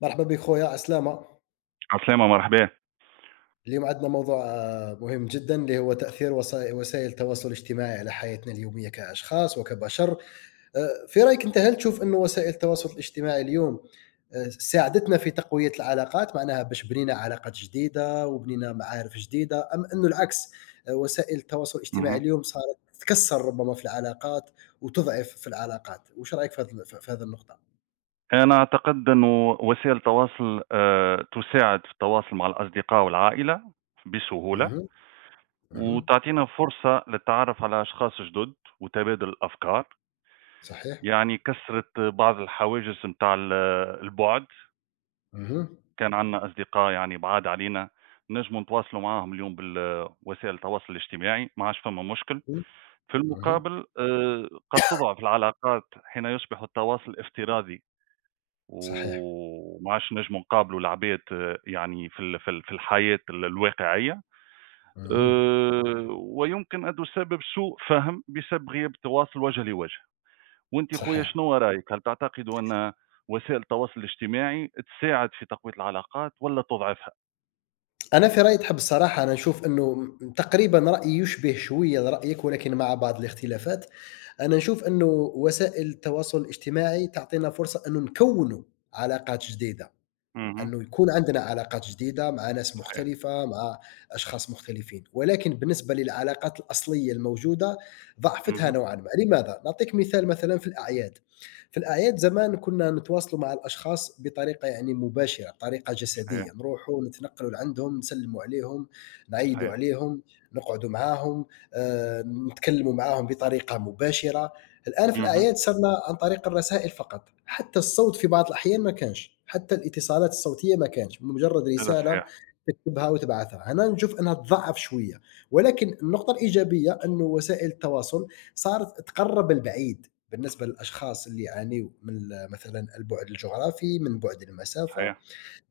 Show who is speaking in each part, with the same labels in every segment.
Speaker 1: مرحبا بك خويا، عسلامة.
Speaker 2: عسلامة، مرحبا،
Speaker 1: اليوم عندنا موضوع مهم جدا اللي هو تأثير وسائل التواصل الاجتماعي على حياتنا اليومية كأشخاص وكبشر. في رأيك أنت، هل تشوف أنه وسائل التواصل الاجتماعي اليوم ساعدتنا في تقوية العلاقات، معناها باش بنينا علاقات جديدة وبنينا معارف جديدة، أم أنه العكس؟ وسائل التواصل الاجتماعي
Speaker 2: اهم.
Speaker 1: اليوم صارت تكسر ربما في العلاقات وتضعف في العلاقات. وش رأيك في هذه النقطة؟
Speaker 2: أنا أعتقد إنه وسائل التواصل تساعد في التواصل مع الأصدقاء والعائلة بسهولة،
Speaker 1: مهم. مهم.
Speaker 2: وتعطينا فرصة للتعرف على أشخاص جدد وتبادل الأفكار،
Speaker 1: صحيح.
Speaker 2: يعني كسرت بعض الحواجز نتاع البُعد،
Speaker 1: مهم.
Speaker 2: كان عندنا أصدقاء يعني بعاد علينا نجموا نتواصلوا معاهم اليوم بال وسائل التواصل الاجتماعي، ما عادش فما مشكل،
Speaker 1: مهم.
Speaker 2: في
Speaker 1: مهم.
Speaker 2: المقابل قد تضعف العلاقات حين يصبح التواصل افتراضي.
Speaker 1: صحيح.
Speaker 2: وما عادش نجموا نقابلوا العباد يعني في الحياة الواقعية،
Speaker 1: اهم.
Speaker 2: ويمكن أنه السبب سوء فهم بسبب غياب التواصل وجه لوجه، وأنتِ خويا
Speaker 1: صحيح.
Speaker 2: شنو رأيك؟ هل تعتقد أن وسائل التواصل الاجتماعي تساعد في تقوية العلاقات والّا تضعفها؟
Speaker 1: أنا في رأيي، تحب الصراحة، أنا نشوف إنه تقريبًا رأيي يشبه شوية رأيك ولكن مع بعض الاختلافات، أنا نشوف إنه وسائل التواصل الاجتماعي تعطينا فرصة إنه نكوّنوا علاقات جديدة.
Speaker 2: اهم،
Speaker 1: أنه يكون عندنا علاقات جديدة مع ناس
Speaker 2: صحيح،
Speaker 1: مختلفة، مع أشخاص مختلفين، ولكن بالنسبة للعلاقات الأصلية الموجودة ضعفتها
Speaker 2: اهم،
Speaker 1: نوعًا ما. لماذا؟ نعطيك مثال، مثلًا في الأعياد، في الأعياد زمان كنا نتواصلوا مع الأشخاص بطريقة يعني مباشرة، بطريقة
Speaker 2: صحيح،
Speaker 1: جسدية، نروحوا نتنقلوا لعندهم، نسلموا عليهم، نعيّدوا
Speaker 2: صحيح،
Speaker 1: عليهم، نقعدوا معاهم، آآ، نتكلموا معاهم بطريقة مباشرة. الآن في
Speaker 2: اهم،
Speaker 1: الأعياد صرنا عن طريق الرسائل فقط، حتى الصوت في بعض الأحيان ما كانش، حتى الاتصالات الصوتية ما كانش، مجرد
Speaker 2: هذا
Speaker 1: رسالة
Speaker 2: صحيح،
Speaker 1: تكتبها وتبعثها. هنا نشوف أنها تضعف شوية، ولكن النقطة الإيجابية أنه وسائل التواصل صارت تقرب البعيد، بالنسبة للأشخاص اللي يعانيوا من مثلًا البُعد الجغرافي، من بُعد المسافة.
Speaker 2: صحيح،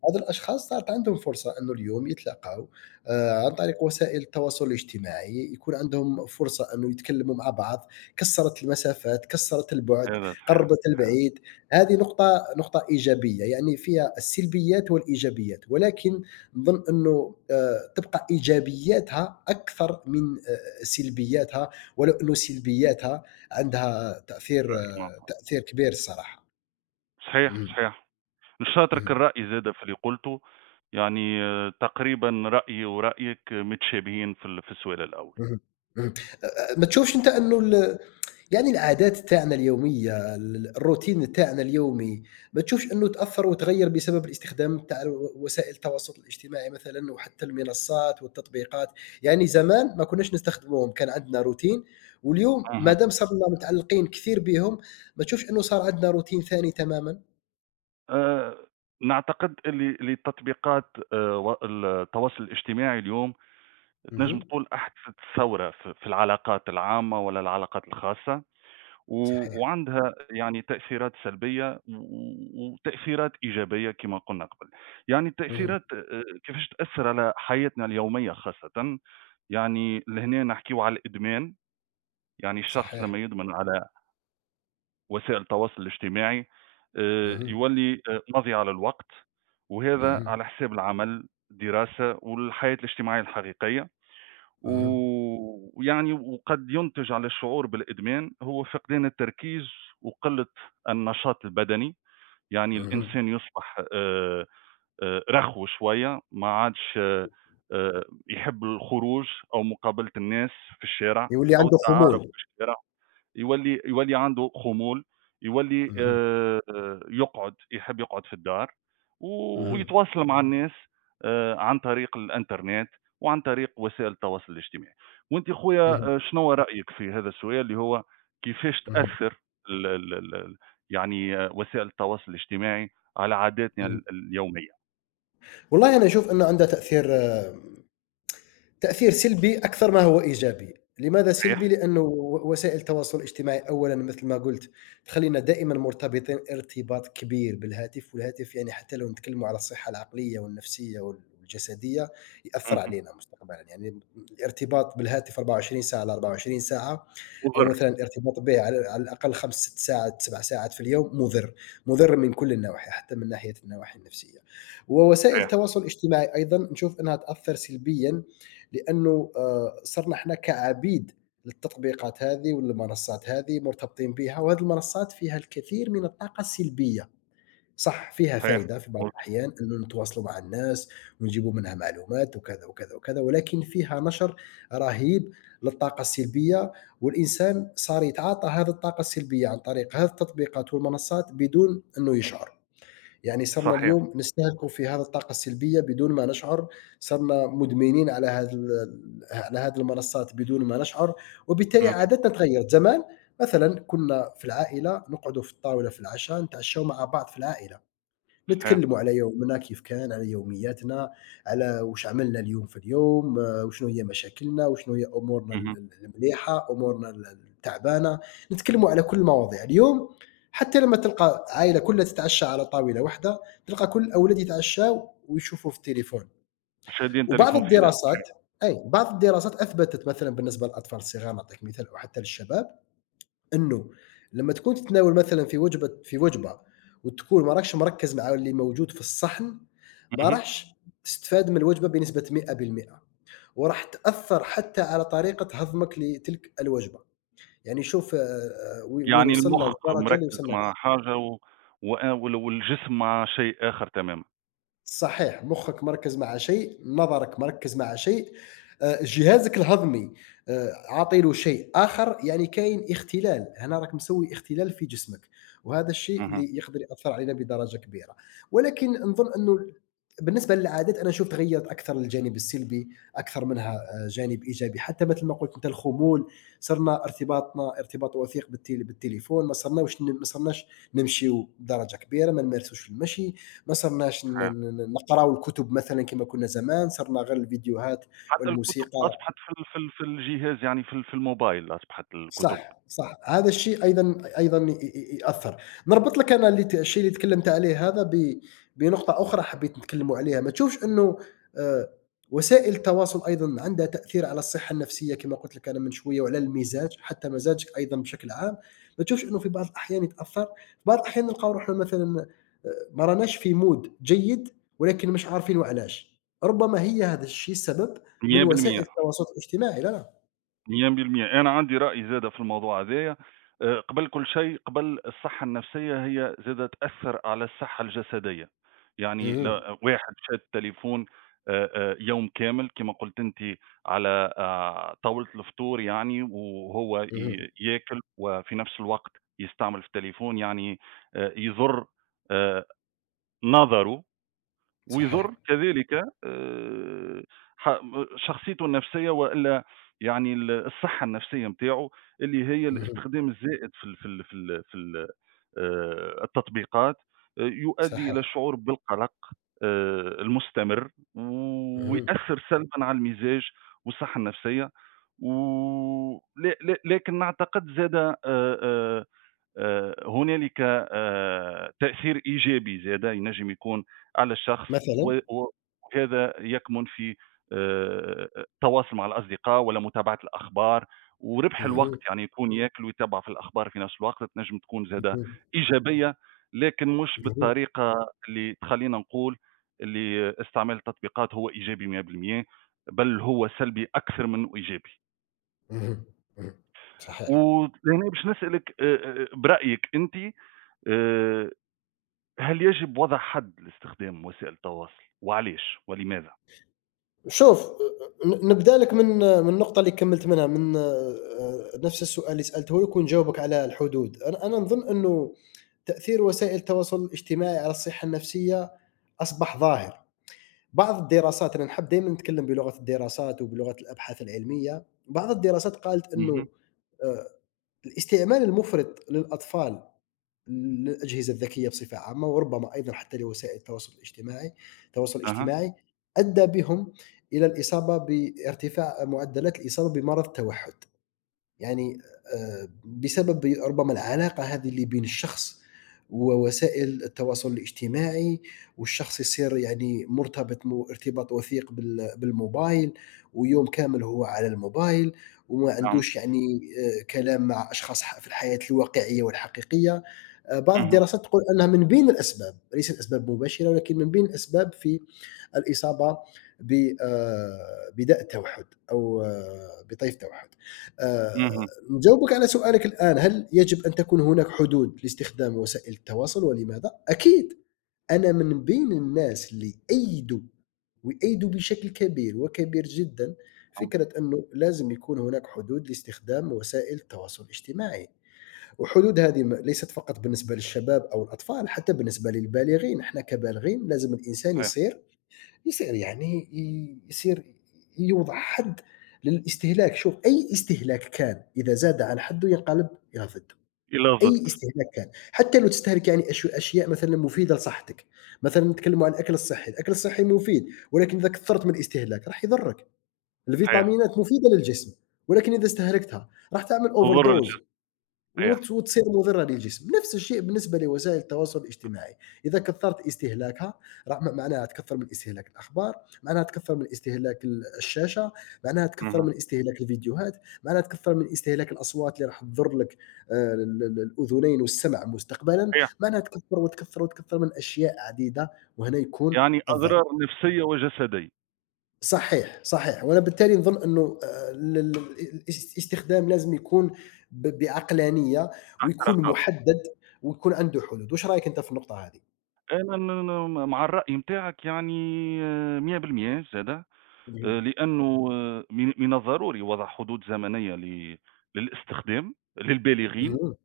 Speaker 1: هاد الأشخاص صارت عندهم فرصة إنه اليوم يتلاقاو عن طريق وسائل التواصل الاجتماعي، يكون عندهم فرصة إنه يتكلموا مع بعض. كسّرت المسافات، كسّرت البُعد،
Speaker 2: هذا صحيح،
Speaker 1: قرّبت
Speaker 2: صحيح،
Speaker 1: البعيد. هذه نقطة إيجابية، يعني فيها السلبيات والإيجابيات، ولكن نظن إنه تبقى إيجابياتها أكثر من سلبياتها، ولو إنه سلبياتها عندها تأثير كبير الصراحة.
Speaker 2: صحيح،
Speaker 1: اهم،
Speaker 2: صحيح. مش هاترك
Speaker 1: اهم،
Speaker 2: الرأي زادة في اللي قُلته، يعني تقريبًا رأيي ورأيك متشابهين في السؤال الأول.
Speaker 1: اهم، اهم. ما تشوفش أنت إنه يعني العادات تاعنا اليومية، الروتين تاعنا اليومي، ما تشوفش إنه تأثّر وتغيّر بسبب الاستخدام تاع وسائل التواصل الاجتماعي مثلًا وحتى المنصات والتطبيقات؟ يعني زمان ما كناش نستخدموهم، كان عندنا روتين، واليوم ما
Speaker 2: اهم.
Speaker 1: دام صرنا متعلقين كثير بيهم، ما تشوفش إنه صار عندنا روتين ثاني تمامًا؟
Speaker 2: آآ نعتقد اللي التطبيقات و التواصل الاجتماعي اليوم تنجم
Speaker 1: اهم،
Speaker 2: تقول أحدثت ثورة في العلاقات العامة ولا العلاقات الخاصة. و
Speaker 1: صحيح،
Speaker 2: وعندها يعني تأثيرات سلبية و و وتأثيرات إيجابية كما قلنا قبل. يعني
Speaker 1: اهم،
Speaker 2: التأثيرات كيفاش تأثّر على حياتنا اليومية خاصةً، يعني لهنا نحكيو على الإدمان، يعني الشخص
Speaker 1: صحيح،
Speaker 2: لمّا يدمن على وسائل التواصل الاجتماعي
Speaker 1: اهم،
Speaker 2: يولي مضيعة للوقت وهذا
Speaker 1: اهم،
Speaker 2: على حساب العمل، الدراسة والحياة الاجتماعية الحقيقية. و
Speaker 1: اهم،
Speaker 2: ويعني وقد ينتج على الشعور بالإدمان هو فقدان التركيز وقلة النشاط البدني، يعني
Speaker 1: اهم،
Speaker 2: الإنسان يصبح رخو شوية ما عادش يحب الخروج أو مقابلة الناس في الشارع
Speaker 1: يولي
Speaker 2: أو
Speaker 1: عنده
Speaker 2: التعارف
Speaker 1: خمول.
Speaker 2: في الشارع. يولّي عنده خمول، يولّي
Speaker 1: اهم،
Speaker 2: يحب يقعد في الدار،
Speaker 1: اهم،
Speaker 2: ويتواصل مع الناس عن طريق الإنترنت وعن طريق وسائل التواصل الاجتماعي. وأنت
Speaker 1: اهم.
Speaker 2: خويا شنو رأيك في هذا السؤال اللي هو كيفاش
Speaker 1: اهم،
Speaker 2: تأثّر ال ال ال ال يعني وسائل التواصل الاجتماعي على عاداتنا
Speaker 1: اهم.
Speaker 2: اليومية،
Speaker 1: والله أنا أشوف إنه عنده تأثير سلبي أكثر ما هو إيجابي. لماذا سلبي؟
Speaker 2: صحيح؟
Speaker 1: لأنه وسائل التواصل الاجتماعي أولًا مثل ما قُلت تخلّينا دائمًا مرتبطين ارتباط كبير بالهاتف، والهاتف يعني حتى لو نتكلموا على الصحة العقلية والنفسية والجسدية يأثّر
Speaker 2: اهم.
Speaker 1: علينا مستقبلًا. يعني الارتباط بالهاتف 24 ساعة على 24 ساعة أو
Speaker 2: وضر،
Speaker 1: مثلًا الارتباط به على الأقل 5، 6 ساعات، 7 ساعات في اليوم مُضِر، مُضِر من كل النواحي حتى من ناحية النواحي النفسية. ووسائل
Speaker 2: صحيح،
Speaker 1: التواصل الاجتماعي أيضًا نشوف أنها تأثّر سلبيًا لأنه صرنا إحنا كعبيد للتطبيقات هذه وللمنصات هذه مرتبطين بها، وهذه المنصات فيها الكثير من الطاقة السلبية. صح فيها
Speaker 2: صحيح،
Speaker 1: فايدة في بعض
Speaker 2: مضبوط،
Speaker 1: الأحيان إنه نتواصلوا مع الناس ونجيبوا منها معلومات وكذا، وكذا، وكذا، ولكن فيها نشر رهيب للطاقة السلبية، والإنسان صار يتعاطى هذه الطاقة السلبية عن طريق هذه التطبيقات والمنصات بدون إنه يشعر. يعني صرنا
Speaker 2: صحيح،
Speaker 1: اليوم نستهلكوا في هذه الطاقة السلبية بدون ما نشعر، صرنا مدمنين على هذا ال على هذه المنصات بدون ما نشعر. وبالتالي
Speaker 2: اهم،
Speaker 1: عاداتنا تغيّرت. زمان مثلًا كنا في العائلة نقعدوا في الطاولة في العشاء، نتعشوا مع بعض في العائلة.
Speaker 2: صحيح،
Speaker 1: نتكلّموا على يومنا كيف كان، على يومياتنا، على واش عملنا اليوم في اليوم، وشنو هي مشاكلنا، وشنو هي أمورنا
Speaker 2: اهم.
Speaker 1: ال المليحة، أمورنا التعبانة، نتكلّموا على كل المواضيع. اليوم حتى لمّا تلقى عايلة كلها تتعشى على طاولة واحدة، تلقى كل الأولاد يتعشاو ويشوفوا في التليفون.
Speaker 2: وشادين
Speaker 1: وبعض
Speaker 2: تليفون في ايديهم،
Speaker 1: الدراسات
Speaker 2: صحيح.
Speaker 1: أي، بعض الدراسات أثبتت مثلًا بالنسبة للأطفال الصغار، نعطيك مثال، أو حتى للشباب، إنه لمّا تكون تتناول مثلًا في وجبة وتكون ما راكش مركّز مع اللي موجود في الصحن، ما
Speaker 2: اهم.
Speaker 1: راحش تستفاد من الوجبة بنسبة 100%، وراح تأثّر حتى على طريقة هضمك لتلك الوجبة. يعني شوف، وي وين
Speaker 2: يعني
Speaker 1: وصلنا
Speaker 2: المُخ
Speaker 1: للدرجة اللي
Speaker 2: مركّز
Speaker 1: وصلنا ليها.
Speaker 2: مع حاجة و وأ وال والجسم مع شيء آخر تمامًا.
Speaker 1: صحيح، مُخّك مركّز مع شيء، نظرك مركّز مع شيء، جهازك الهضمي عاطي له شيء آخر، يعني كاين اختلال، هنا راك مسوي اختلال في جسمك، وهذا الشيء
Speaker 2: اهم،
Speaker 1: اللي يقدر يأثّر علينا بدرجة كبيرة. ولكن نظن أنه بالنسبة للعادات أنا شوف تغيّرت أكثر للجانب السلبي أكثر منها جانب إيجابي. حتى مثل ما قُلت أنت، الخمول، صرنا ارتباطنا ارتباط وثيق بالتليفون، ما صرناوش ن ما صرناش نمشيو بدرجة كبيرة، ما نمارسوش المشي، ما صرناش ن
Speaker 2: صحيح.
Speaker 1: ن نقراو الكتب مثلًا كيما كنا زمان، صرنا غير الفيديوهات
Speaker 2: حتى الكُتب
Speaker 1: والموسيقى.
Speaker 2: أصبحت في الجهاز يعني في الموبايل أصبحت الكُتب
Speaker 1: صح، صح، هذا الشيء أيضًا ي ي يأثّر. نربط لك أنا اللي الشيء اللي تكلمت عليه هذا بنقطة أخرى حبيت نتكلموا عليها. ما تشوفش إنه آآ وسائل التواصل أيضًا عندها تأثير على الصحة النفسية كما قُلت لك أنا من شوية وعلى المزاج، حتى مزاجك أيضًا بشكل عام، ما تشوفش إنه في بعض الأحيان يتأثّر؟ في بعض الأحيان نلقاو روحنا مثلًا ما راناش في mood جيد، ولكن مش عارفين وعلاش، ربما هي هذا الشيء السبب من وسائل
Speaker 2: 100%.
Speaker 1: التواصل الاجتماعي. لا، لا.
Speaker 2: 100% أنا عندي رأي زادة في الموضوع هذايا، قبل كل شيء قبل الصحة النفسية هي زادة تأثّر على الصحة الجسدية، يعني ل
Speaker 1: اهم،
Speaker 2: واحد شاد تليفون يوم كامل كما قُلتِ أنتِ على طاولة الفطور يعني وهو
Speaker 1: اهم،
Speaker 2: ياكل وفي نفس الوقت يستعمل في التليفون يعني يضُر آآ نظره ويضُر
Speaker 1: صحيح.
Speaker 2: كذلك آآ ح م شخصيته النفسية وإلا يعني الصحّة النفسية نتاعه اللي هي
Speaker 1: اهم،
Speaker 2: الاستخدام الزائد في ال في ال في ال في ال التطبيقات يؤدّي إلى
Speaker 1: صحيح،
Speaker 2: الشعور بالقلق المستمر،
Speaker 1: اهم،
Speaker 2: ويأثّر سلبًا على المزاج والصحّة النفسية و ل ل لكن نعتقد زادة هنالك تأثير إيجابي زادة ينجم يكون على الشخص
Speaker 1: مثلًا؟
Speaker 2: و و وهذا يكمن في التواصل مع الأصدقاء ولا متابعة الأخبار وربح الوقت،
Speaker 1: اهم،
Speaker 2: يعني يكون ياكل ويتابع في الأخبار في نفس الوقت، تنجم تكون زادة
Speaker 1: اهم،
Speaker 2: إيجابية، لكن مش
Speaker 1: اهم،
Speaker 2: بالطريقة اللي تخلّينا نقول اللي استعمال التطبيقات هو إيجابي 100% بل هو سلبي أكثر منه إيجابي.
Speaker 1: اهم، اهم، صحيح.
Speaker 2: ولهنا باش نسألِك برأيِك أنتِ آآ هل يجب وضع حد لاستخدام وسائل التواصل وعليش ولماذا؟
Speaker 1: شوف، أ أ ن نبدا لك من النقطة اللي كمّلت منها من، نفس السؤال اللي سألته لك ونجاوبك على الحدود. أنا نظن إنه تأثير وسائل التواصل الاجتماعي على الصحة النفسية أصبح ظاهر. بعض الدراسات، أنا نحب دايمًا نتكلم بلغة الدراسات وبلغة الأبحاث العلمية، بعض الدراسات قالت
Speaker 2: اهم،
Speaker 1: إنه آآ، الاستعمال المفرط للأطفال للأجهزة الذكية بصفة عامة، وربما أيضًا حتى لوسائل التواصل الاجتماعي التواصل
Speaker 2: أها،
Speaker 1: الاجتماعي، أدّى بهم إلى الإصابة بارتفاع معدلات الإصابة بمرض التوحُّد. يعني بسبب ربما العلاقة هذه اللي بين الشخص ووسائل التواصل الاجتماعي، والشخص يصير يعني مرتبط ارتباط وثيق بالموبايل، ويوم كامل هو على الموبايل، وما
Speaker 2: نعم،
Speaker 1: عندوش يعني كلام مع أشخاص في الحياة الواقعية والحقيقية. بعض
Speaker 2: اهم،
Speaker 1: الدراسات تقول أنها من بين الأسباب، ليست أسباب مباشرة ولكن من بين الأسباب في الاصابه بداء توحد او آه، بطيف توحد.
Speaker 2: اهم،
Speaker 1: نجاوبك على سؤالك الان، هل يجب ان تكون هناك حدود لاستخدام وسائل التواصل ولماذا؟ اكيد، انا من بين الناس اللي ايدوا ويأيدوا بشكل كبير وكبير جدا
Speaker 2: نعم،
Speaker 1: فكرة أنه لازم يكون هناك حدود لاستخدام وسائل التواصل الاجتماعي. وحدود هذه ليست فقط بالنسبة للشباب أو الأطفال، حتى بالنسبة للبالغين. احنا كبالغين لازم الإنسان
Speaker 2: صحيح،
Speaker 1: يصير يصير يعني ي يصير يوضع حد للاستهلاك. شوف، أي استهلاك كان إذا زاد عن حده ينقلب إلى ضده،
Speaker 2: إلى ضد،
Speaker 1: أي استهلاك كان، حتى لو تستهلك يعني أشياء مثلًا مفيدة لصحتك. مثلًا نتكلموا عن الأكل الصحي، الأكل الصحي مفيد، ولكن إذا كثرت من الاستهلاك راح يضرك.
Speaker 2: صحيح،
Speaker 1: الفيتامينات مفيدة للجسم، ولكن إذا استهلكتها راح تعمل
Speaker 2: تضر
Speaker 1: overdose
Speaker 2: الجسم، صحيح،
Speaker 1: وتصير مضرة للجسم. نفس الشيء بالنسبة لوسائل التواصل الاجتماعي، إذا كثرت استهلاكها راح معناها تكثر من استهلاك الأخبار، معناها تكثر من استهلاك الشاشة، معناها تكثر
Speaker 2: اهم،
Speaker 1: من استهلاك الفيديوهات، معناها تكثر من استهلاك الأصوات اللي راح تضر لك الأذنين والسمع مستقبلا،
Speaker 2: صحيح،
Speaker 1: معناها تكثر وتكثر وتكثر من أشياء عديدة، وهنا يكون
Speaker 2: يعني
Speaker 1: الضرر.
Speaker 2: أضرار نفسية وجسدية
Speaker 1: صحيح، صحيح، وأنا بالتالي نظن إنه ال ال الاس الاستخدام لازم يكون بعقلانية،
Speaker 2: تحت
Speaker 1: ويكون
Speaker 2: رقابة،
Speaker 1: محدد ويكون عنده حدود. واش رأيك أنت في النقطة هذه؟
Speaker 2: أنا ن ن مع الرأي متاعك يعني 100% زادة.
Speaker 1: اهم،
Speaker 2: لأنه من الضروري وضع حدود زمنية للاستخدام للبالغين،
Speaker 1: اهم،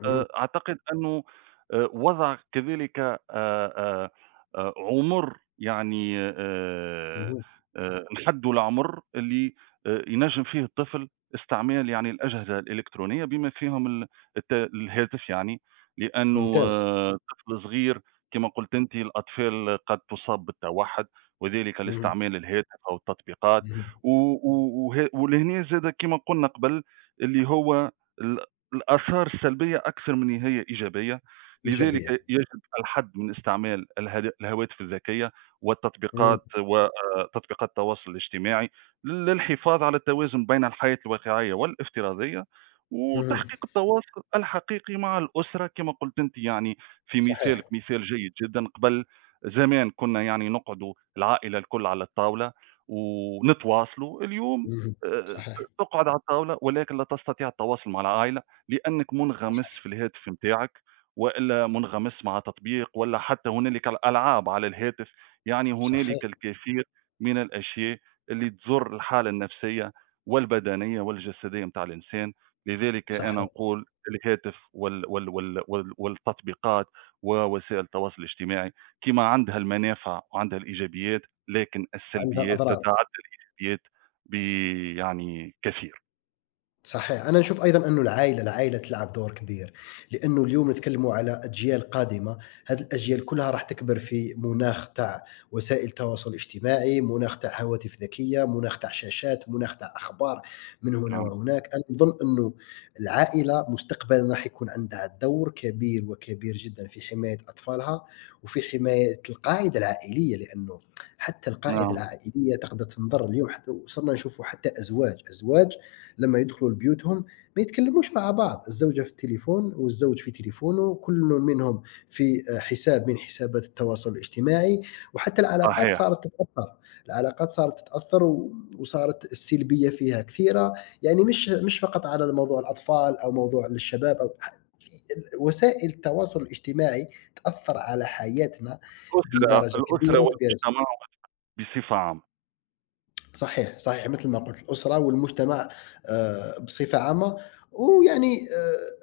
Speaker 1: اهم،
Speaker 2: أنه وضع كذلك عُمر يعني
Speaker 1: اهم،
Speaker 2: نحدّوا العُمر اللي ينجم فيه الطفل استعمال يعني الأجهزة الإلكترونية بما فيهم ال الت الهاتف يعني، لأنه
Speaker 1: ممتاز،
Speaker 2: طفل صغير كما قُلت أنتِ الأطفال قد تُصاب بالتوحُّد. وذلك
Speaker 1: اهم،
Speaker 2: لاستعمال الهاتف أو التطبيقات
Speaker 1: اهم،
Speaker 2: و و وه ولهنا زادة كما قلنا قبل اللي هو ال الآثار السلبية أكثر من إن هي إيجابية، لذلك
Speaker 1: إيجابية،
Speaker 2: يجب الحد من استعمال الهواتف الذكية والتطبيقات
Speaker 1: اهم،
Speaker 2: وتطبيقات التواصل الاجتماعي للحفاظ على التوازن بين الحياة الواقعية والافتراضية،
Speaker 1: اهم،
Speaker 2: وتحقيق التواصل الحقيقي مع الأسرة كما قلت أنتِ يعني في مثالك
Speaker 1: صحيح،
Speaker 2: مثال جيد جدًا، قبل زمان كنا يعني نقعدوا العائلة الكل على الطاولة ونتواصلوا، اليوم
Speaker 1: اهم، صحيح،
Speaker 2: تقعد على الطاولة ولكن لا تستطيع التواصل مع العائلة، لأنك منغمس في الهاتف نتاعك وإلا منغمس مع تطبيق ولا حتى هنالك الألعاب على الهاتف، يعني
Speaker 1: صحيح،
Speaker 2: هنالك الكثير من الأشياء اللي تضر الحالة النفسية والبدنية والجسدية متاع الإنسان، لذلك أنا
Speaker 1: صحيح،
Speaker 2: نقول الهاتف والتطبيقات ووسائل التواصل الاجتماعي كيما عندها المنافع وعندها الإيجابيات، لكن
Speaker 1: عندها
Speaker 2: السلبيات
Speaker 1: أضرار.
Speaker 2: تتعدى الإيجابيات ب يعني كثير.
Speaker 1: صحيح، أنا نشوف أيضًا إنه العايلة تلعب دور كبير، لإنه اليوم نتكلّموا على أجيال قادمة. هذه الأجيال كلها راح تكبر في مناخ تاع وسائل التواصل الاجتماعي، مناخ تاع هواتف ذكية، مناخ تاع شاشات، مناخ تاع أخبار من هنا
Speaker 2: نعم،
Speaker 1: وهناك. أنا نظن إنه العائلة مستقبلًا راح يكون عندها دور كبير وكبير جدًا في حماية أطفالها، وفي حماية القاعدة العائلية، لإنه حتى القاعدة
Speaker 2: نعم،
Speaker 1: العائلية تقدر تنضر اليوم. حتى وصلنا نشوفوا حتى أزواج، أزواج لما يدخلوا لبيوتهم ما يتكلموش مع بعض. الزوجة في التليفون والزوج في تليفونه، كل منهم في حساب من حسابات التواصل الاجتماعي، وحتى العلاقات
Speaker 2: صحيح.
Speaker 1: صارت تتأثّر. العلاقات صارت تتأثّر وصارت السلبية فيها كثيرة، يعني مش فقط على موضوع الأطفال أو موضوع للشباب أو في وسائل التواصل الاجتماعي تأثّر على حياتنا
Speaker 2: الأسرة
Speaker 1: بدرجة
Speaker 2: الأسرة
Speaker 1: كبيرة، كبيرة جدًا.
Speaker 2: والمجتمع بصفة عامة.
Speaker 1: صحيح، صحيح، مثل ما قُلت الأسرة والمجتمع بصفة عامة. ويعني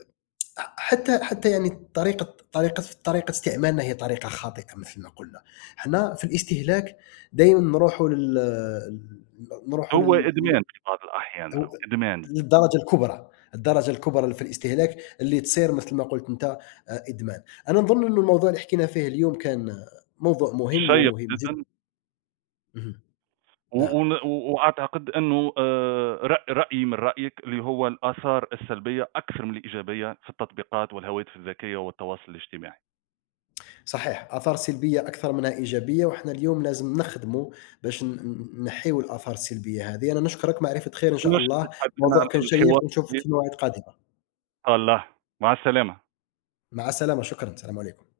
Speaker 1: ح حتى حتى يعني طريقة استعمالنا هي طريقة خاطئة مثل ما قُلنا. حنا في الاستهلاك دايمًا نروحوا لل ن نروحوا
Speaker 2: هو
Speaker 1: لل لل
Speaker 2: إدمان في بعض الأحيان
Speaker 1: هو
Speaker 2: راهو، إدمان
Speaker 1: للدرجة الكبرى، الدرجة الكبرى اللي في الاستهلاك اللي تصير مثل ما قُلت أنت إدمان. أنا نظن إنه الموضوع اللي حكينا فيه اليوم كان موضوع مهم
Speaker 2: شيق
Speaker 1: ومهم
Speaker 2: جدًا
Speaker 1: جدًا. اهم،
Speaker 2: و
Speaker 1: نعم.
Speaker 2: ون و وأعتقد إنه رأ رأيي من رأيك اللي هو الآثار السلبية أكثر من الإيجابية في التطبيقات والهواتف الذكية والتواصل الاجتماعي.
Speaker 1: صحيح، آثار سلبية أكثر منها إيجابية، وإحنا اليوم لازم نخدموا باش ن ن نحيوا الآثار السلبية هذه. أنا نشكرك معرفة خير إن شاء
Speaker 2: نشكرك
Speaker 1: الله،
Speaker 2: حقًا
Speaker 1: الموضوع
Speaker 2: على
Speaker 1: كان
Speaker 2: الحوار
Speaker 1: شيق ونشوفك
Speaker 2: الطيب.
Speaker 1: في مواعيد قادمة،
Speaker 2: الله، مع السلامة.
Speaker 1: مع السلامة، شكرًا، السلام عليكم.